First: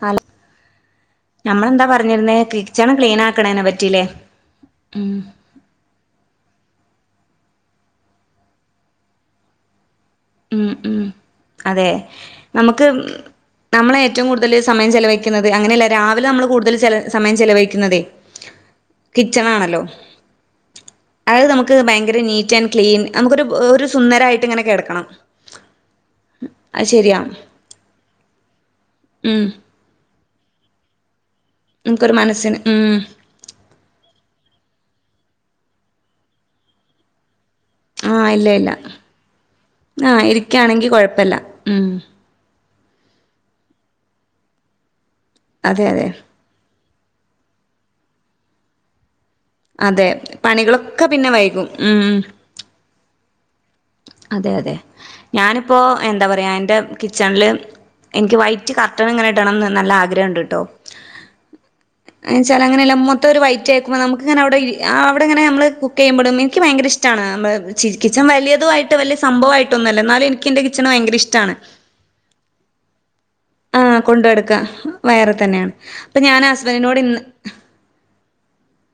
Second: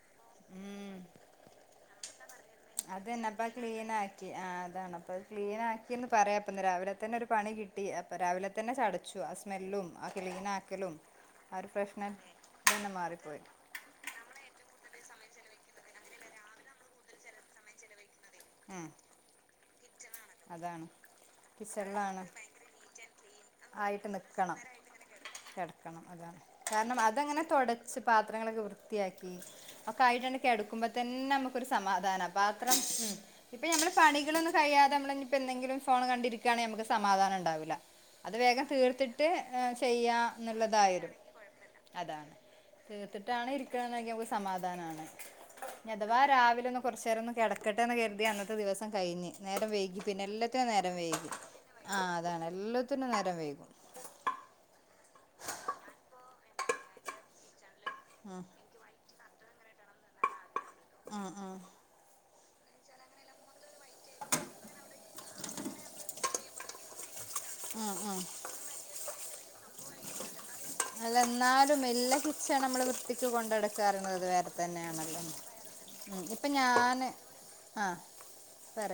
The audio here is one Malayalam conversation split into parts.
ഹലോ ഉം നമ്മളെന്താ പറഞ്ഞിരുന്നേ കിച്ചൺ ക്ലീൻ അതെനാപ്പ ആക്കണേനെ ക്ലീൻ പറ്റില്ലേ ആക്കി ആ ഉം അതാണപ്പം ക്ലീൻ ആക്കിന്ന് പറയാപ്പം ഇന്ന് രാവിലെ തന്നെ ഒരു പണികിട്ടി അപ്പം രാവിലെ തന്നെ ചടച്ചു ആ സ്മെല്ലും ആ ഉം ക്ലീനാക്കലും ഉം ആ ഒരു അതെ പ്രശ്നം നമുക്ക് തന്നെ മാറിപ്പോയി നമ്മളെ ഏറ്റവും കൂടുതൽ സമയം ചെലവഴി ക്കുന്നത് അങ്ങനെയല്ല രാവിലെ നമ്മള് കൂടുതൽ ചില സമയം ചെലവഴിക്കുന്നതെ ഉം കിച്ചൺ ആണല്ലോ [unintelligible] അതാണ് അത് നമുക്ക് ഭയങ്കര കിച്ചണിലാണ് നീറ്റ് ആൻഡ് ക്ലീൻ നമുക്കൊരു ഒരു ആയിട്ട് സുന്ദരമായിട്ട് നിക്കണം ഇങ്ങനെ കിടക്കണം കിടക്കണം അതാണ് അത് കാരണം ശരിയാ അതങ്ങനെ തുടച്ച് പാത്രങ്ങളൊക്കെ [unintelligible] വൃത്തിയാക്കി ഉം ഒക്കെ ആയിട്ടങ്ങനെ കെടക്കുമ്പോ തന്നെ നമുക്ക് നമുക്കൊരു സമാധാനം മനസ്സിന് പാത്രം ഉം ഉ ഇപ്പോൾ നമ്മുടെ പണികളൊന്നും കഴിഞ്ഞാൽ നമ്മളെ ഇപ്പോ എന്തെിലും ഫോൺ കണ്ടിരിക്കുകയാണ് നമുക്ക് സമാധം ഉണ്ടാവില്ല ആഹ് അത് ഇല്ല വേഗം ഇല്ല തീർത്തിട്ട് ആഹ് ചെയ്യാം ഇരിക്കാണെങ്കി എന്നുള്ളതായിരുന്നു കൊഴപ്പല്ല ഉം അതാണ് തീർത്തിട്ടാണ് സമാധാനമാണ് അതെ അതെ അഥവാ രാവിലെ കുറച്ച നേരം ഒന്ന് കിടക്കട്ടെന്ന് കരുതി അന്നത്തെ ദിവസം കഴിഞ്ഞ് നേരം അതെ പിന്നെ എല്ലാത്തിനും നേരം പണികളൊക്കെ വൈകി പിന്നെ വൈകും ആ ഉം അതാണ് എല്ലാത്തിനും വൈകും അതെ അതെ ഞാനിപ്പോൾ എന്താ പറയാ എൻ്റെ കിച്ചണില് എനിക്ക് ഉം. വൈറ്റ് കർട്ടൺ എങ്ങനെ കിട്ടാണം എന്ന് നല്ല ആഗ്രഹം ഉണ്ട് കേട്ടോ ആഹ ആഹ ആയ്ച്ച അങ്ങനെല്ല മുഖത്ത് ഒരു വൈറ്റ് പേപ്പർ ഉം നമുക്കെങ്ങനെ അവിടെ അവിടെങ്ങനെ നമ്മൾ കുക്ക് ചെയ്യുമ്പോഴും എനിക്ക് ഭയങ്കരഷ്ടം ഉം ചിരിപ്പിച്ച ഉം വലിയ ട്ട് വല്യ സംഭവായിട്ടൊന്നും അല്ല എന്നാലും എനിക്ക് എന്റെ കിച്ചണ് ഭയങ്കര അല്ല ഇഷ്ടാണ് എന്നാലും എല്ലാംകിച്ചണും നമ്മള് വൃത്തിക്ക് കൊണ്ട ആ നടക്കുന്നത് കൊണ്ട് വേറെ നടക്ക തന്നെയാണ് ല്ലോ വയറെ തന്നെയാണ് അപ്പൊ ഉം ഞാൻ ഇപ്പൊ ഹസ്ബൻഡിനോട് ഞാനും ഇന്ന് ആഹ പറ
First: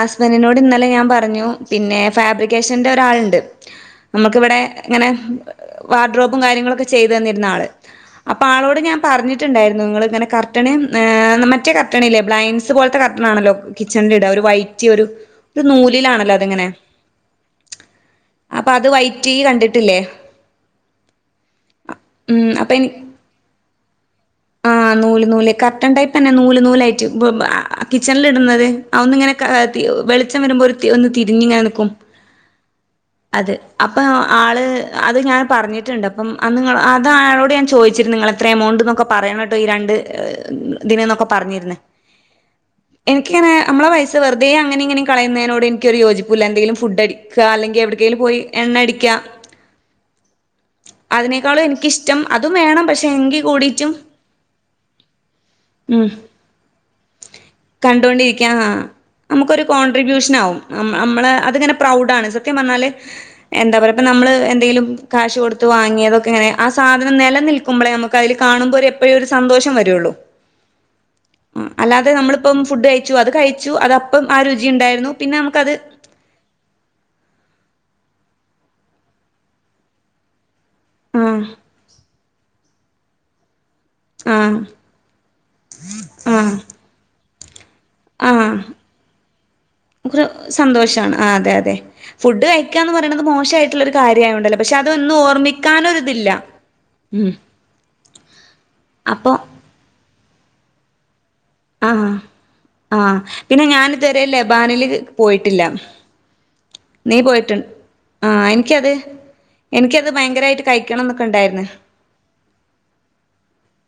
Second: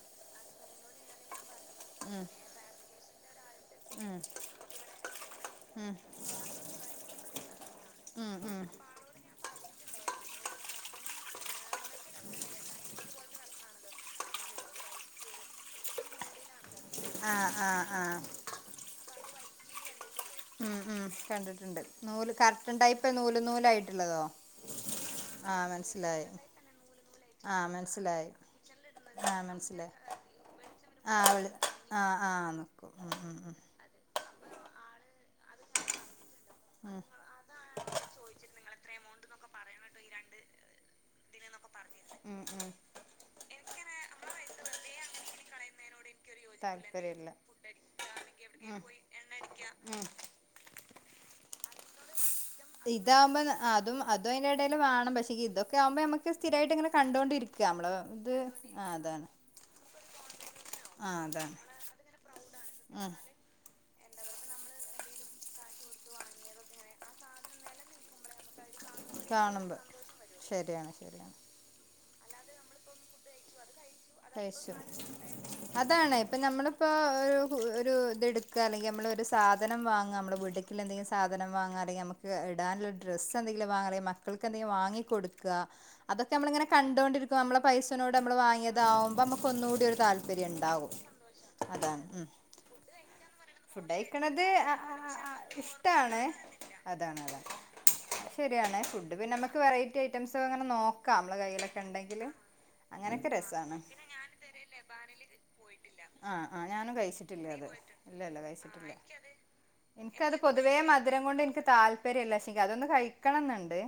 ഹസ്ബൻ്റെനോട് ഇന്നലെ ഞാൻ പറഞ്ഞു പിന്നെ ഫാബ്രിക്കേഷന്റെ രാളുണ്ട് മ്മക്കിവിടെ ങ്ങനെ ഉം വാർഡ്രോപ്പും കാര്യങ്ങളും ഒക്കെ ചെയ്തു തന്നിരുന്ന ആള്. ഉം അപ്പൊ ഉം ആളോട് ഞാൻ പറഞ്ഞിട്ടുണ്ടായിരുന്നു നിങ്ങൾ ഇങ്ങനെ കർട്ടണ് മറ്റേ കർട്ടണല്ലേ ബ്ലൈൻ്റസ് പോലത്തെ കർട്ടൺ ആണല്ലോ കിച്ചണിൽ ഇടന്നുത് ഒര് വൈറ്റ് ഒരു ഒരു നൂലിലാണല്ലോ അതിങ്ങനെ ആ ആ ആ ചീ കണ്ടിട്ടില്ലേ ഉം ഉം കണ്ടിട്ടുണ്ട്. നൂല് ഉം അപ്പൊ കർട്ടൺ എനി ടൈപ്പ് നൂല് നൂലയ് ട്ടുള്ളതോ ആ നൂല് നൂല് കർട്ടൺ ടൈപ്പ് ന്നെ. നൂല് നൂലായിട്ട് ആഹ് കിച്ചണിൽ മനസ്സിലായി ഇടുന്നത്. അതൊന്നിങ്ങനെ ആഹ് ക ത് മനസ്സിലായി വെളിച്ചം വരുമ്പോ ഒന്ന് ആഹ് വെള് തിരിഞ്ഞിങ്ങനെ നിക്കും ആഹ് ആഹ് നിക്കും ഉം ഉം അത് ഉം അപ്പ ആള് അത് ഞാൻ പറഞ്ഞിട്ടുണ്ട് അപ്പംഅന്നിങ്ങള് ഉം അത് ആളോട് ഞാൻ ചോദിച്ചിരുന്നു ങ്ങളെത്രയ എമൗണ്ട് പറയാൻ വിട്ട് പോയി ഈ രണ്ട് ദിനം എന്നൊക്കെ പറഞ്ഞിരുന്ന് ഉം ഉം എനിക്കങ്ങനെ മ്മളെ പൈസ വെറുതേ അങ്ങനെങ്ങിനെം കളയുന്നേനോട് എനിക്ക് ഒരു യോജിപ്പും ഇല്ല ക്കൂല്ല എന്തെങ്കിലും ഫുഡ് താല്പര്യല്ല അടിക്ക അല്ലെങ്കിൽ എവിടക്കെങ്കിലും പോയി എണ്ണ അടിക്കാ ഉം അതിനേക്കാളും എനിക്കിഷ്ടം അതും വേണം പക്ഷേ എങ്കി കൂടീട്ടും ഇത്അതിന്റെ ഇടയിൽ വേണം പക്ഷേ ഇതൊക്കെ ആകുമ്പോ മ്മക്ക് സ്ഥിരായിട്ട് ഇങ്ങനെ കണ്ടൊണ്ടിരിക്കലോ നമ്മള് ഇത് ആ അതാണ് നമുക്കൊരു കോൺട്രിബ്യൂഷനാവും ന ആ നമ്മള് അതാണ് അത്ങ്ങനെ പ്രൗഡാണ് സത്യം പറഞ്ഞാല് ഉം എന്താ പറ ഇപ്പ നമ്മള് എന്തെലും കാശ് കൊടുത്ത് വാങ്ങിയതൊക്കെ ഇങ്ങനെ ആ സാധനം നെലനിൽക്കുമ്പോളേ നമുക്ക് അതിൽ കാണുമ്പോര് രുരു സന്തോഷം കാണുമ്പോ വരുള്ളൂ ശരിയാണ് ശരിയാണ് അല്ലാെ അ നമ്മളിപ്പം ഫുഡ് കഴിച്ചു അത് കഴി അത്ശരി അതാണ് ഇപ്പൊ ഞമ്മളിപ്പോ ഒരു ഒരു ഇതടു ക്ക ആണെങ്കി നമ്മള ഒരു സാധനം വാങ്ങുക നമ്മള് വീട്ടക്ക് ട്ടിലെഞ്ന്തെലും ആഹ് സാധനം വാങ്അ ല്ലെങ്കി മ്മക്ക് എ ടാനൊര് ഡ്രസ് എന്തങ്കലി ല് വാങ്ങല് ആഹ് മക്കൾക്കെന്തെങ്കി വാങ്ങിക്കൊട്ക്ക്അ അതൊക്ക ആഹ് മ്മളിങ്ങനെ കണ്ടോണ്ടിരിക്യ നമ്മള [unintelligible] പൈസനോട് നമ്മൾ ആഹ് വാങ്ങിയത് പോവുമ്പോ നമ്മുക്ക് ഒന്ന് കൂടിയൊരു ഒരു താത്പര്യണ്ടാവും സന്തോഷാണ് ആ അതെ അതെ അതാണ് ഉം ഫുഡ് കഴിക്കാന്ന് പറയണത് ഫുഡ് മോശമായിട്ടുള്ളൊരു കഴിക്കണത് കാര്യായോണ്ടല്ല അ പക്ഷെ അ അ അതൊന്നും അ ഇഷ്ടാണ് ഓർമ്മിക്കാനൊരിതില്ല അതാണ് ഉം അതാണ് ശരിയാണ് ഫുഡ് പിന്നെ അപ്പൊ നമ്മുക്ക് വെറൈറ്റി ഐറ്റംസ് അങ്ങനെ നോക്കാം നമ്മളെ കൈലക്കെ ആഹ് ഒണ്ടെങ്കില് ആഹ് അങ്ങനൊക്കെ രസ പിന്നെ ഞാനിതുവരെ ലബാനില് പോയിട്ടില്ല ആഹ ഞാനും നീ കഴിച്ചിട്ടില്ലേ പോയിട്ട് അത് ഇല്ലല്ല ആഹ് കഴിച്ചിട്ടില്ല എനിക്കത് എനിക്കത് ഭയങ്കരായിട്ട് പൊതുവേ കഴിക്കണം മധുരം എന്നൊക്കെ കൊണ്ട് എനിക്ക് ഉണ്ടായിരുന്നു താല്പര്യം ഇല്ല ക്ഷ അതൊന്ന് കഴിക്കണം എന്നുണ്ട്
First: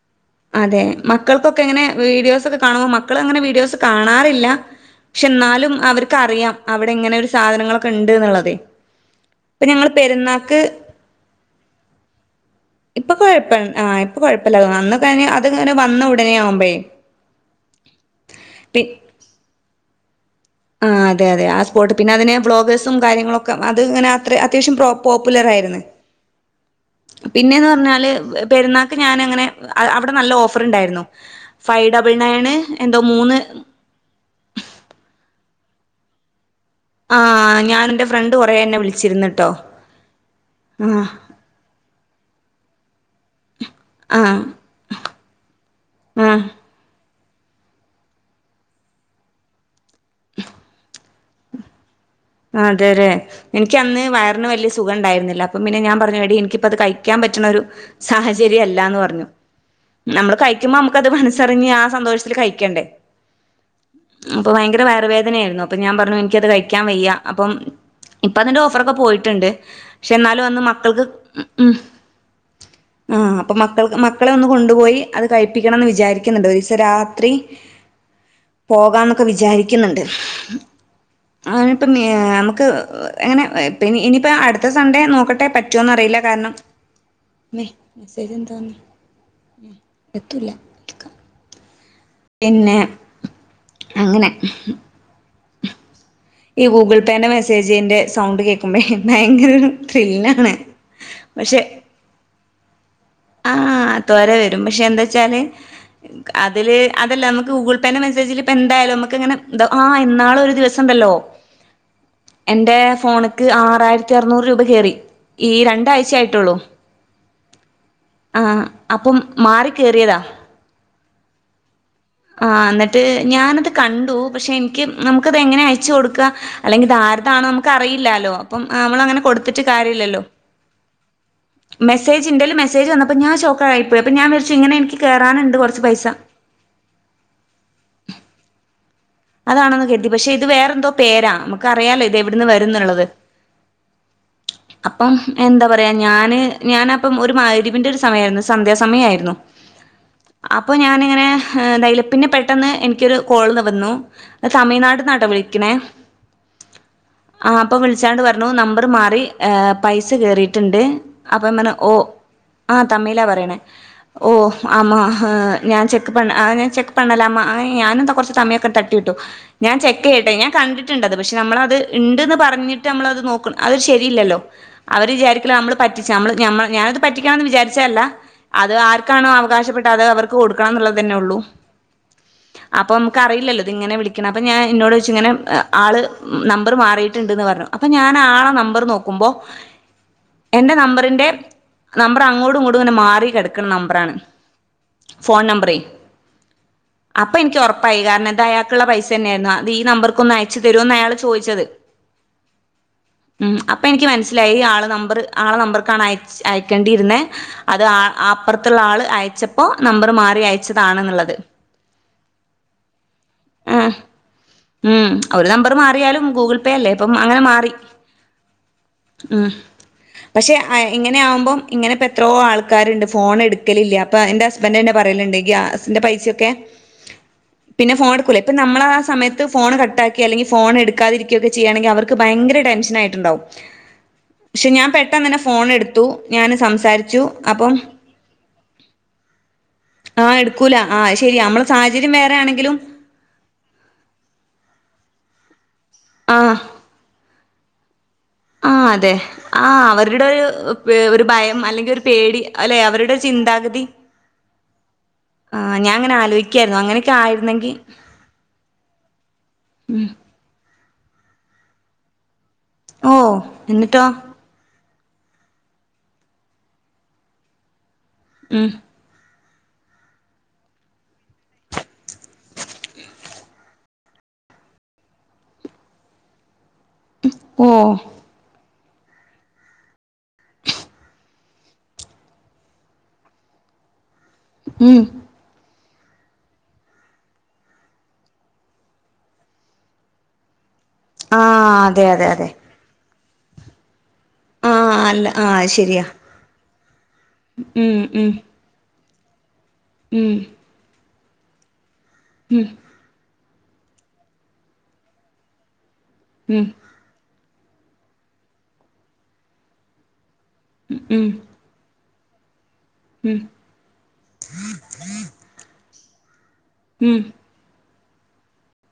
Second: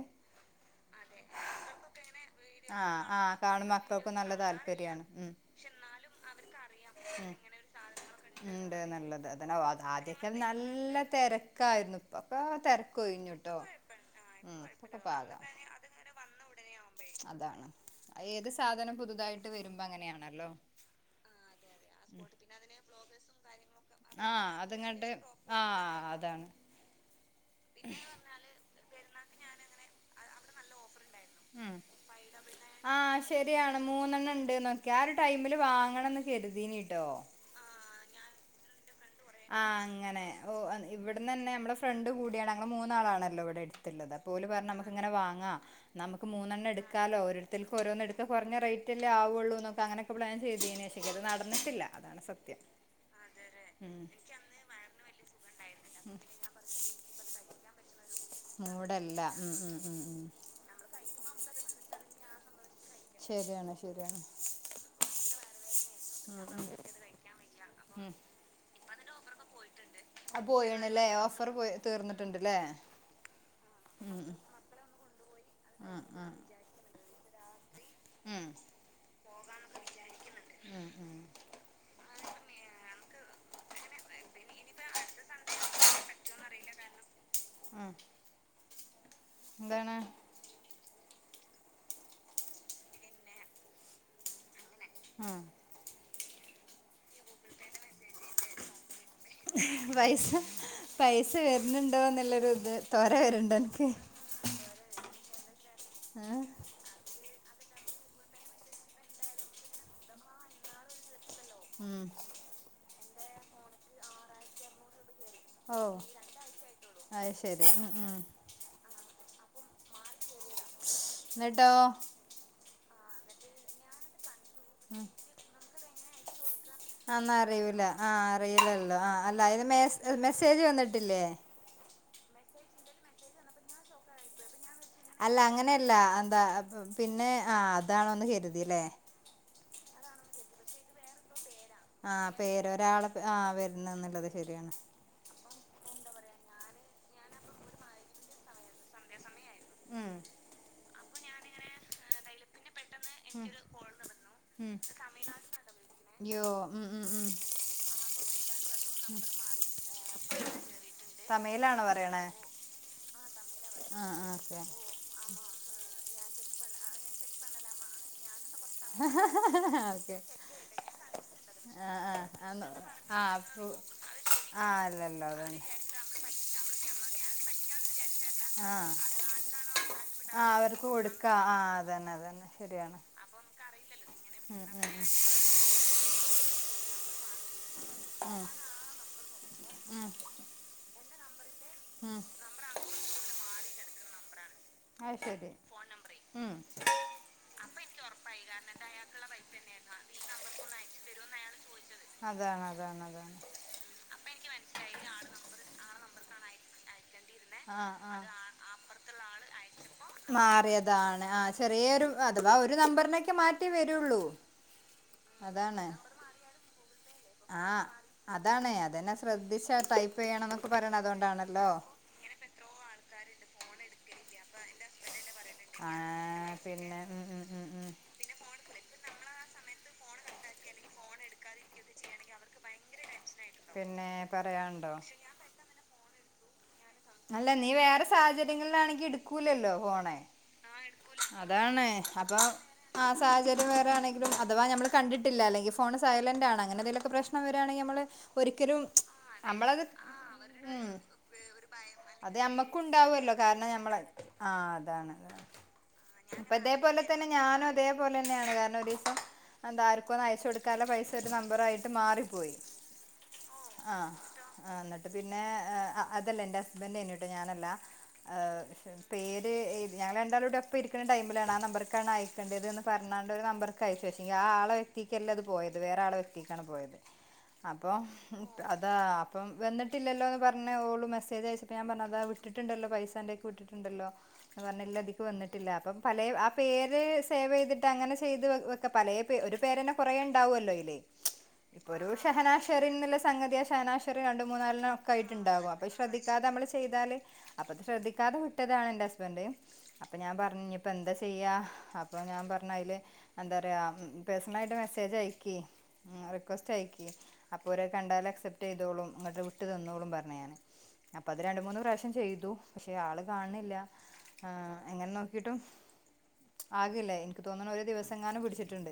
അതെ മക്കൾക്കൊക്കെ എങ്ങനെ വീഡിയോസ് ഒക്കെ കാണുമ്പോൾ മക്കള അങ്ങനെ വീഡിയോസ് കാണാറില്ല ശരിയാണ് പക്ഷെ ഉം എന്നാലും അവർക്കറിയാം അവിടെ ഇങ്ങനെ ഒരു ഉം സാധനങ്ങളൊക്കെ ഉണ്ട് എന്നുള്ളതേ ഉണ്ട്നുള്ളത് അതാ ഇപ്പൊ ഞങ്ങള് ആദ്യൊക്കെ പെരുന്നാക്ക് നല്ല തിരക്കായിരുന്നു ഇപ്പൊക്കെ തിരക്ക് ഒഴിഞ്ഞുട്ടോ അത്ങ്ങന പാകാ അത്ങ്ങനെ വന്ന ഉടനെ ആവുമ്പഴ പി ന്നെ വരുമ്പോ അങ്ങനെയണ് ആ അതെ അതെ ആ സ്പോർട്ട് പിന്നെ അതിനെ വ്ളോഗേഴ്സും കാര്യങ്ങളൊക്കെ അത് ഇങ്ങനെ ആ അത്ര അത്യാവശ്യം പ്രോ അതങ്ങട്ട് പോപ്പുലർ ആ ആയിരുന്നു അതാണ് പിന്നെയന്ന് പറഞ്ഞാല് പെരുന്നാൾക്ക് ഞാന് അങ്ങനെ അവിടെ നല്ല ഓഫർ ഉണ്ടായിരുന്നു ഉം ഫൈവ് ഡബിൾ നയന് ആ എന്തോ മൂന്ന് ശരിയാണ് മൂന്നെണ്ണണ്ട് നോക്കി ആ ടൈമി ല്‌ വാങ്ങണം എന്ന് കഴു ആഹ ഞാന എറെ ഫ്രണ്ട് കുറെ തന്നെ വിളു ആഹ് അങ്ങനെ ഓ ഇവിടന്ന്ന്നെ നമ്മടെ ഫ്രണ്ട് കൂടിയാണ് ഞെ മൂന്നാളാണല്ലോ ഇവിടെ എടുത്തിുള്ളത് ആ പോല പറഞ്ഞ നമുക്ക് ഇങ്ങനെ വാങ്ങാ നമുക്ക് ആ മൂന്നെണ്ണം എടുക്കാലോ ഒരിടത്തേക്ക് ഓരോന്ന എടുക്ക കുറഞ്ഞറേറ്റല്ലേ ആുകയുള്ളൂ എന്നക്ക അങ്ങനെ അ പ്ലൻ ചെയ്തേ ചത് നടന്നിട്ടില്ല അതാണ് സത്യം അതെേ എനിക്ക് ന്ന് വയറിന് വലിയ സുഖംണ്ടായിുന്നില്ല അപ്പൊ പിന്നെ ഞാൻ പറഞ്ഞടി എനിിക്കിപ്പ അത് കഴിക്കാൻ പറ്റുന്ന ഒരു സാഹചര്യംമല്ലാന്ന് മൂടല്ല പറഞ്ഞു ഉം ഉം ഉം ഉം നമ്മള് കഴിക്കുമ്പോ നമുക്കത് മനസ്സറങ്ങ ആ സന്തോഷത്തിൽ കഴിക്കണ്ടേ ശരിയാണ് ശരിയാണ് അപ്പൊ ഭയങ്കര വയറുവേദനയായിരുന്നു അപ്പൊ ഞാൻ പറഞ്ഞു എനിക്കത് കഴിക്കാൻ വയ്യ അപ്പം ഉം ഇപ്പ അതിന്റെ ഫൊക്കെ പോയിട്ടുണ്ട് പക്ഷെ എന്നാലും അത് അന്ന് മക്കൾക്ക് പോയണല്ലേ ഓഫർ ഉ പോയി തീർന്നിട്ടുണ്ട്ല്ലേ ആ അപ്പൊ മക്കൾക്ക് ഉം മക്കളെ ഒന്ന് കൊണ്ടുപോയി അത് കഴിപ്പിക്കണംമന്ന് വിചാരിക്കുന്നുണ്ട് ഒരു ദിവസം ത്രീ ഉം പോകാന്നൊക്കെ വിചാരിക്കുന്നുണ്ട് അ ഏ നമുക്ക് എങ്ങനെ പി ഇനിയിപ്പോ അടുത്ത സൺഡേ നോക്കട്ടെ പറ്റോന്ന അറിയില്ല കാരണം മെ ഉം മെസ്സേജ് എന്താ മ് എന്താണ് എത്തുല്ല പിന്നെ അങ്ങനെ ഉം ഈ ഗൂഗിൾ പേന്റെ മെസ്സേജിന്റെ സൗണ്ട് കേൾക്കുബെ പൈസ പൈസ വരുന്നുണ്ടോ എന്നുള്ളൊരു ത് ആ ത്വരെ വരും പക്ഷെ എന്താ വെച്ചാല് ഏഹ് അതില് അതല്ല നമുക്ക് ഗൂഗിൾ പേന്റെ മെസേജിൽ ഇപ്പ എന്തായാലും നമുക്ക് ഇങ്ങനെ ഒരു ദിവസം ഉണ്ടല്ലോ മ് ഫോണക്ക് ആറായിരത്തി അറുന്നൂറ് രൂപ കയറി ഓ അ ശരി മ് മ് ആ അപ്പം മാറി കയറിയതാ എന്നിട്ടോ ആ എന്നിട്ട് ഞാനത് കണ്ടു പക്ഷെ എനിക്ക് നമുക്കത് എങ്ങനെയ യിച്ചു കൊടുക്കാ ആന്ന് അറിയൂല ആ അറിയില്ലല്ലോ ആ നമ്മളങ്ങനെ അല്ല കൊടുത്തിട്ട് അതിന് മെ കാര്യല്ലല്ലോ മെസ്സേജ് വന്നിട്ടില്ലേ മെസ്സേജ് എന്റെ കയ്യിൽ മെസ്സേജ് വന്നപ്പോ ഞാൻ ഷോക്ക് ആയി പോയി അപ്പോൾ ഞാൻ വിചാരിച്ചു ഇങ്ങനെ എനിക്ക് അല്ല കേറാനുണ്ട് കൊറച്ച് അങ്ങനെയല്ല പൈസ എന്താ പിന്നെ ആ അതാണോന്ന് കരുതില്ലേ അതാണെന്ന് കരുതി പക്ഷെ ഇത് വേറെ എന്തോ പേരാ നമുക്കറിയാലോ ആ ഇത് എവിടുന്ന് പേര് വരുംന്നുള്ളത് ഒരാള് ആ വരുന്നന്നുള്ളത് ശരിയാണ് അപ്പം എന്താ പറയാ ഞാന് ഞാൻ അപ്പം ഒരു മഹ്റിബിന്റെ ഒരു സമയമായിരുന്നു സന്ധ്യാസമയമായിരുന്നു ഉം അപ്പൊ ഞാനെ ഇങ്ങനെ [unintelligible] പിന്നെ പെട്ടെന്ന് എനി എനിക്കൊരു കോള് ത് വന്നു ഉം തമിഴ്നാട്ടീന്നാട്ടോ വിളിക്കണേ യ്യോ ഉം ഉം ഉം ആ അപ്പൊ വിളിച്ചാള് പറഞ്ഞു നമ്പർ മാറി പൈസ കേറിയിട്ടുണ്ട് അപ്പം ഇങ്ങനെ തമിഴിലാണോ ഓ പറയണേ അത് തമിഴിലാ പറയണെ ആഹ് ഓ ആഹ് ഓക്കെ ആമ ഞാൻ ചെ ക്ക് പൺ ഞാൻ ചെക്ക് പണ്ണലാമാ അങ്ങനെന്തോ കൊർച്ച്‌ തമിഴ് ക്കെ തട്ടി വിട്ടു. ഞാൻ ഓക്കെ ചെക്കെയ്യട്ടെ. ഞാൻ കണ്ടിട്ട്ണ്ടത്. പക്ഷെ നമ്മളത് ആഹ് ഇണ്ട്ന്ന് ആഹ് പറഞ്ഞിട്ട് അമ്മളത് ആഹ് നോക്ക് ഫ്രൂ അത് ശരീല്ലല്ലോ. ആഹ് അവര് അല്ലല്ലോ വിചാരിക്കൂല്ലേ അതന്നെ നമ്മള് പറ്റിച്ച് നമ്മള് ഞമ്മ ഞാനത് പറ്റിക്കണന്ന് വിചാരിച്ചെ അല്ല. അത് ആഹ് ആർക്കാണോ അവകാശപ്പെട്ടത് അത് അവർക്ക് ആഹ് കൊടുക്കണം ന്ന്ള്ളത് തന്നെ കൊടുക്കാ ഉള്ളൂ. ആഹ് അതന്നെ അതന്നെ അപ്പൊ ശരിയാണ് മ്മുക്ക് അറിയില്ലല്ലോ ഇത് ഇങ്ങനെ വിളിക്കണം അപ്പൊ ഞാൻ എന്നോടോയ്ച്ച് ഇങ്ങനെ ആള് നമ്പറ് മാറിയിട്ടുണ്ടെന്ന് പറഞ്ഞു. അപ്പൊ ഞാൻ ആളെ നമ്പർ നോക്കു ക്കുമ്പോ ഉം എന്റെ നമ്പർ തിന്റെ ഉം നമ്പറ് അങ്ങോടും ഇങ്ങോടും ഇങ്ങനെ മാറി കെട ക്കണ നമ്പറാണ്. അത് ഫോൺ ശരി നമ്പറേ. ഉം അപ്പൊ എനിക്ക് ഒറപ്പായി കാരണം ഇതയാക്കുള്ള പൈസ തന്നെയായിരുന്നു. അത് ഈ നമ്പർക്കൊന്ന് അയച്ചു തരുമോന്ന് അയാള് ചോയിച്ചത്. അതാണ് അതാണ് അതാണ് പ്പെനിക്ക് മനസ്സിലായി. ആള് നമ്പറ് ആളെ നമ്പർക്കാണ് അയച്ച് അയക്കേണ്ടിയിരുന്നെ. അത് ആഹ് അപ്പുറത്തുള്ള ആള് അയച്ചപ്പോ നമ്പറ് മാറി മാറിയതാണ് അയച്ചതാണെന്നുള്ളത്. ആഹ് ചെറിയൊരു അഥവാ ഒരു നമ്പറിനെക് ഉം ഒര് നമ്പറ് അതാണ് മാറിയാലും ഗൂഗിൾ പേ അല്ലേ? ഇപ്പം അങ്ങനെ മാറി ആഹ് അതാണേ. ഉം പക്ഷെ ഇങ്ങനെ ആവുമ്പോ അതുകൊണ്ടാണല്ലോ ഇങ്ങനെപ്പ എത്രയോ ആൾക്കാരുണ്ട് ഫോൺ എടുക്കലില്ല. ഇപ്പ എന്റെ ഹസ്ബൻ്റ്ന്നെ പറയലുണ്ട് ആ ഗ്യാസിന്റെ പൈസക്കെ പിന്നെ ഉം ഉം ഉം ഉം പിന്നെ ഫോൺ ടുക്കൂലെ പ്പം നമ്മളാസമയത്ത് ഫോൺ ക ട്ടാക്കെ അല്ലെങ്കി ഫോൺ എടുക്കാതിരിക്ക്യോക്കെ ചെയ്യാണെങ്കി അവർക്ക് ഭയങ്കര ടെൻഷണായിട്ടുണ്ടാവും പിന്നെ ക്ഷെ ഞാൻ പറയാണ്ടോ പെട്ടെന്നെന്നെ ഫോൺ എടുത്തു. ഞാന് സം അല്ല നീ വേറെ സാഹചര്യങ്ങൾലാണെങ്കി എടുക്കൂലല്ലോ ഫോണ്. ആഹ് എടുക്കൂല ആഹ് ശരി നമ്മളെ അതാണ് സാഹചര്യം വേറെ അപ്പൊ ആണെങ്കിലും ആ സാഹചര്യം വേറെ ആണെങ്കിലും അഥവാ ഞമ്മള് കണ്ടി ഇല്ല അല്ലെങ്കി ഫ്‌ ഫോണ് സൈലന്റ് ആണ്. അങ്ങനെന്തേലൊക്കെ പ്രശ്ണം വെ വേണെഇ അമ്മള് ആഹ് അതെ ആഹ് അവരുടെ ഒരു ഹ് ഉം ബ് ഒരു ഭയംമ അത് യമ്മക്കുണ്ടാവോല്ലോ കാരണം നമ്മള ആഹ് അതാണ് ആ ഞാൻ അങ്ങനെ ആലോയിക്കായിരുന്നു പ്പതേപോലെ അങ്ങനെയൊക്കെ തന്നെ ഞാനും ആയിരുന്നെങ്കി അതേപോലെന്നെയാണ് കാരണം ഒരീസം എന്താർക്കൊന്നു അയച്ചൊട് കല പൈസ ഒരു നമ്പറായിട്ട് മാറി. പോയി ഓ ആ എന്നിട്ടോ ആ എന്നട്ട് പിന്നെ അതല്ലേ ഉണ്ട് ഹസ്ബന്റ് തന്നിട്ട് ഞാനല്ലാ ആ ഉം പേര് ഞൾ രണ്ടും കൂടെ ഒപ്പം ഇരിക്കുന്ന ടൈമിലാണ് ആ നമ്പർക്കാണ് അയക്കേണ്ടത് എന്ന് പറഞ്ഞാൊണ്ട് ഒരു നമ്പർക്ക് അയച്ചു പക്ഷെങ്ക ആ വ്യക്തിക്കല്ലേ അത് പോയത് ആ വ്യക്തിക്കാണ് പോയത് ഓ അപ്പ അതാ അപ്പം വന്നിട്ടില്ലല്ലോ എന്ന് പറഞ്ഞഞ് ഓള് മെസ്സേജ് അയച്ച അപ്പൊ ഞാൻ പറഞ്ഞതാ വിട്ടിട്ടുണ്ടല്ലോ പൈസ എന്റെ ഒക്കെ വിട്ടിട്ടുണ്ടല്ലോ ഉം പറഞ്ഞൽധിക വന്നിട്ടില്ല അപ്പം പല ആ പേര് സേവ് ചെയ്തിട്ട് അങ്ങനെ ചെയ്ത് വക്ക പല ഒരു പേര് തന്നെ കുറേ ഉണ്ടാവുമല്ലോ ഇൽ ആ അതെ അതെ അതെ സംഗതിയ ഷാനാ രണ്ട ആ മൂന്നാലും ഒക്ക അല്ല ആ ആയിട്ടുണ്ടാക അത് അപ്പ ശരിയാ ശ്രധിക്കണം നമ്മള് ചെയ്താല് അപ്പൊ അത് ഉം ഉം ശ്രദ്ധിക്കാതെ കുറ്റതാണ് എന്റെ ഹസ്ബൻ്യും അപ്പൊ ഞാൻ ഉം പറഞ്ഞ ഇപ്പൊ എന്താ ചെയ്യ അപ്പൊ ഞാൻ ഉം പറഞ്ഞ അതില് എന്താ പറയാ പേഴസണൽ ആയിട്ട് മെസ്സേജ് അയക്കി മ് ഉം റിക്വസ്റ്റ് അയക്കി അപ്പോഅവരത് കണ്ടാൽ അക്സെപ്റ്റ് ചെയതോളും ഇങ്ങട്ട് വിട്ട് തന്നോളും പറഞ്ഞു ഞാന് ഉം ഉം അപ്പൊത് രണ്ട് മൂന്ന് പ്രാവശ്യം ചെയ്തു പക്ഷെ ആള് ഉം കാണണില്ല ആ എങ്ങനെ നോക്കിട്ടും ആകില്ലേ ഉം. എനിക്ക് തോന്നണെ ഒരു ദിവസം ചെങ്ങാനും പിടിച്ചിട്ടുണ്ട്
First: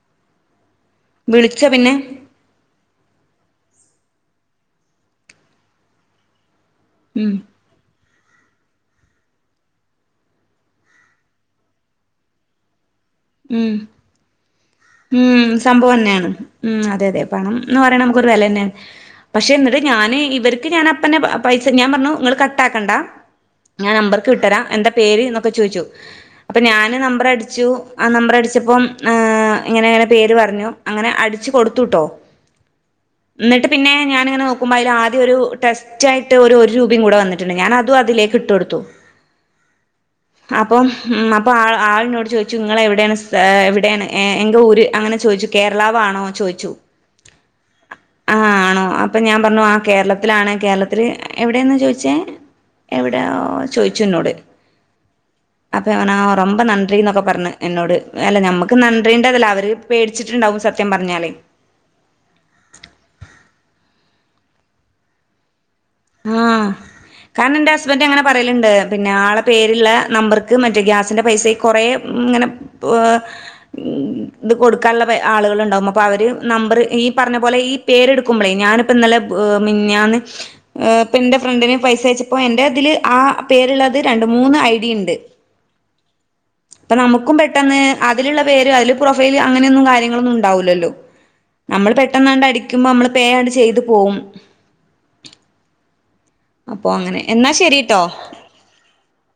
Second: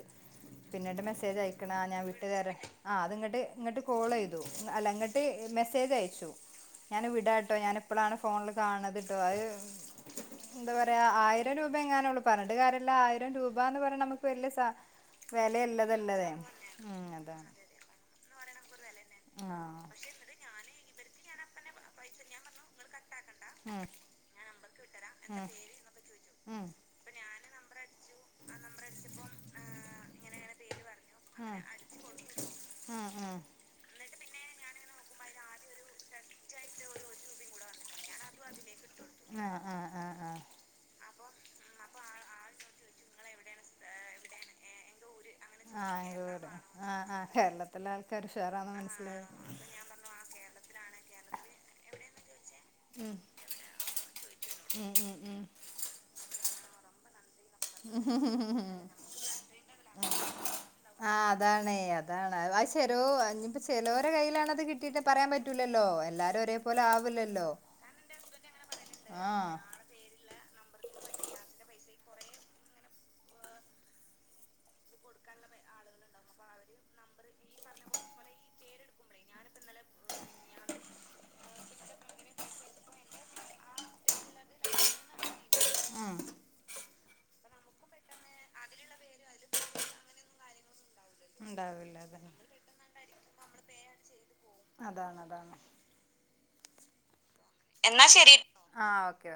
പിന്നീട് മെസ്സേജ് വിളിച്ചോ അയക്ക്ണാ പിന്നെ ഞാൻ വിട്ടുതരാം ആ അത് ഇങ്ങട്ട് ഇങ്ങട്ട് കോൾ ചെയ്തു അല്ല ഇങ്ങട്ട് മെസ്സേജ് അയച്ചു ഞാൻ ഉം വിടാ ട്ടോ ഞാൻ ഇപ്പളാണ് ഫോണില് കാണണത് ട്ടോ അത് എന്താ പറയാ ആയിരം രൂപ എങ്ങാനും ഒള്ളു പറഞ്ഞിട്ട് കാര്യല്ല അ - യിരം ഉം രൂപാന്ന് പറിണെ റയ നമുക്ക് വല്ല്യ സ - ഉം സംഭവം തന്നെയാണ്. ഉം അതെ അതെ പണം എന്ന് പറയണ നമുക്കൊരു വെല തന്നെയാണ്. പക്ഷെ എന്നിട്ട് ആഹ് ഞാന് ഇവർക്ക് ഞാൻ അപ്പന്നെ പൈസ ഞാൻ പർഞ്ഞു ങ്ങള് കട്ടാക്കണ്ട ഞാൻ നമ്പർക്ക് വിട്ടരാം. എന്ത പേര്ന്നൊക്കെ ചോയ്ച്ചു. അപ്പൊ ഉം ഞാന് നമ്പർ അടി ച്ചു. ആ നമ്പർ അടിച്ചപ്പം ഏഹ് ഇങ്ങനേണ് പേര് പർഞ്ഞു. അങ്ങനെ അടിച്ച് കൊടുത്തുട്ടോ. ഉം ഉം ഉം ന്നട്ട് പിന്നെ ഞാന് ങ്ങനെ നോക്കുമ്പോ അയില് ആദ്യം ഒരു ടെസ്റ്റായിട്ട് ഒരു ഒരൂപയും കൂടെ വന്നിട്ടുണ്ട്. ഞാന് അതും അതിലേക്ക് ഇട്ട് കൊടുത്തു. ആഹ് ആഹ് ആഹ് ആഹ് അപ്പം ഉം അപ്പോ ആ ആളിന്നോട് ചോയ്ച്ചു നിങ്ങളെ എവിടെയാണ് എവിടെയാണ് ഏ എങ്കെ ഊര് അങ്ങനെ- ചോയ്ച്ചു കേരളവ് ആണോ ചോയ്ച്ചു ആഹ് ആഹ് കേരളത്തിലെ ആൾക്കാര് ആ ഉഷാറാന്ന് ആണോ അപ്പ ഞാൻ മനസ്സിലായി പറഞ്ഞു ആ കേളത്തിലാണ്. കേരളത്തില് എവിടെന്ന ചോയ്ച്ചേ എവിടെയോ ചോയ്ച്ചുന്നോട് ഉം ഉം ഉം അപ്പം ഞാൻ പറഞ്ഞു റൊമ്പ നൻഡ്രി ന്നൊക്കെ പ - പറഞ്ഞു എന്നോട് അല്ല നമുക്ക് ന- നീണ്ടതല്ലേ അവര് പേടിച്ചിട്ടുണ്ടാവും സത്യം ആ പറഞ്ഞാല് അതാണേ അതാണ് അത് ചെലോ ഇനിയിപ്പോ ചെലോരെ കയ്യിലാണത് കിട്ടിയിട്ട് പറയാൻ പറ്റൂല ആ കാരണം എന്റെ ഹസ്ബന്റ് അങ്ങനെ പറയല്ണ്ട് പിന്നെ ആ ആളെ പേരിള്ള നമ്പറ് മറ്റേ ഗ്യാസിന്റെ പൈസ കൊറേ ഇങ്ങനെ ഇത് കൊടുക്കാനുള്ള ആളുകണ്ടാവും അപ്പൊ അവര് നമ്പർ ഈ പറഞ്ഞ പോലെ ഈ പേരെടുക്കുമ്പോളേ ഞാനിപ്പോ ഇന്നലെ മെഞ്ഞാന്ന് ഇപ്പൊ എന്റെ ഫ്രണ്ടിന് പൈസ അയച്ചപ്പോ എന്റെ ഇതില് ആ പേരുള്ളത് രണ്ട് മൂന്ന് ഐഡി ഉണ്ട് ഉം അപ്പ നമുക്കും പെട്ടെന്ന് അതിലുള്ള പേര് അതില് പ്രൊഫൈല് അങ്ങനെയൊന്നും കാര്യങ്ങളൊന്നും ഉണ്ടാവില്ലല്ലോ നമ്മൾ ഉണ്ടാവില്ല അതാണ് പെട്ടന്നാണ്ട് അടിക്കുമ്പോ നമ്മള് പേ ആണ്ട് ചെയ്ത് പോവും അതാണ് അപ്പൊ അങ്ങനെ എന്നാ ശരിട്ടോ എന്നാ ശരി ഓക്കേ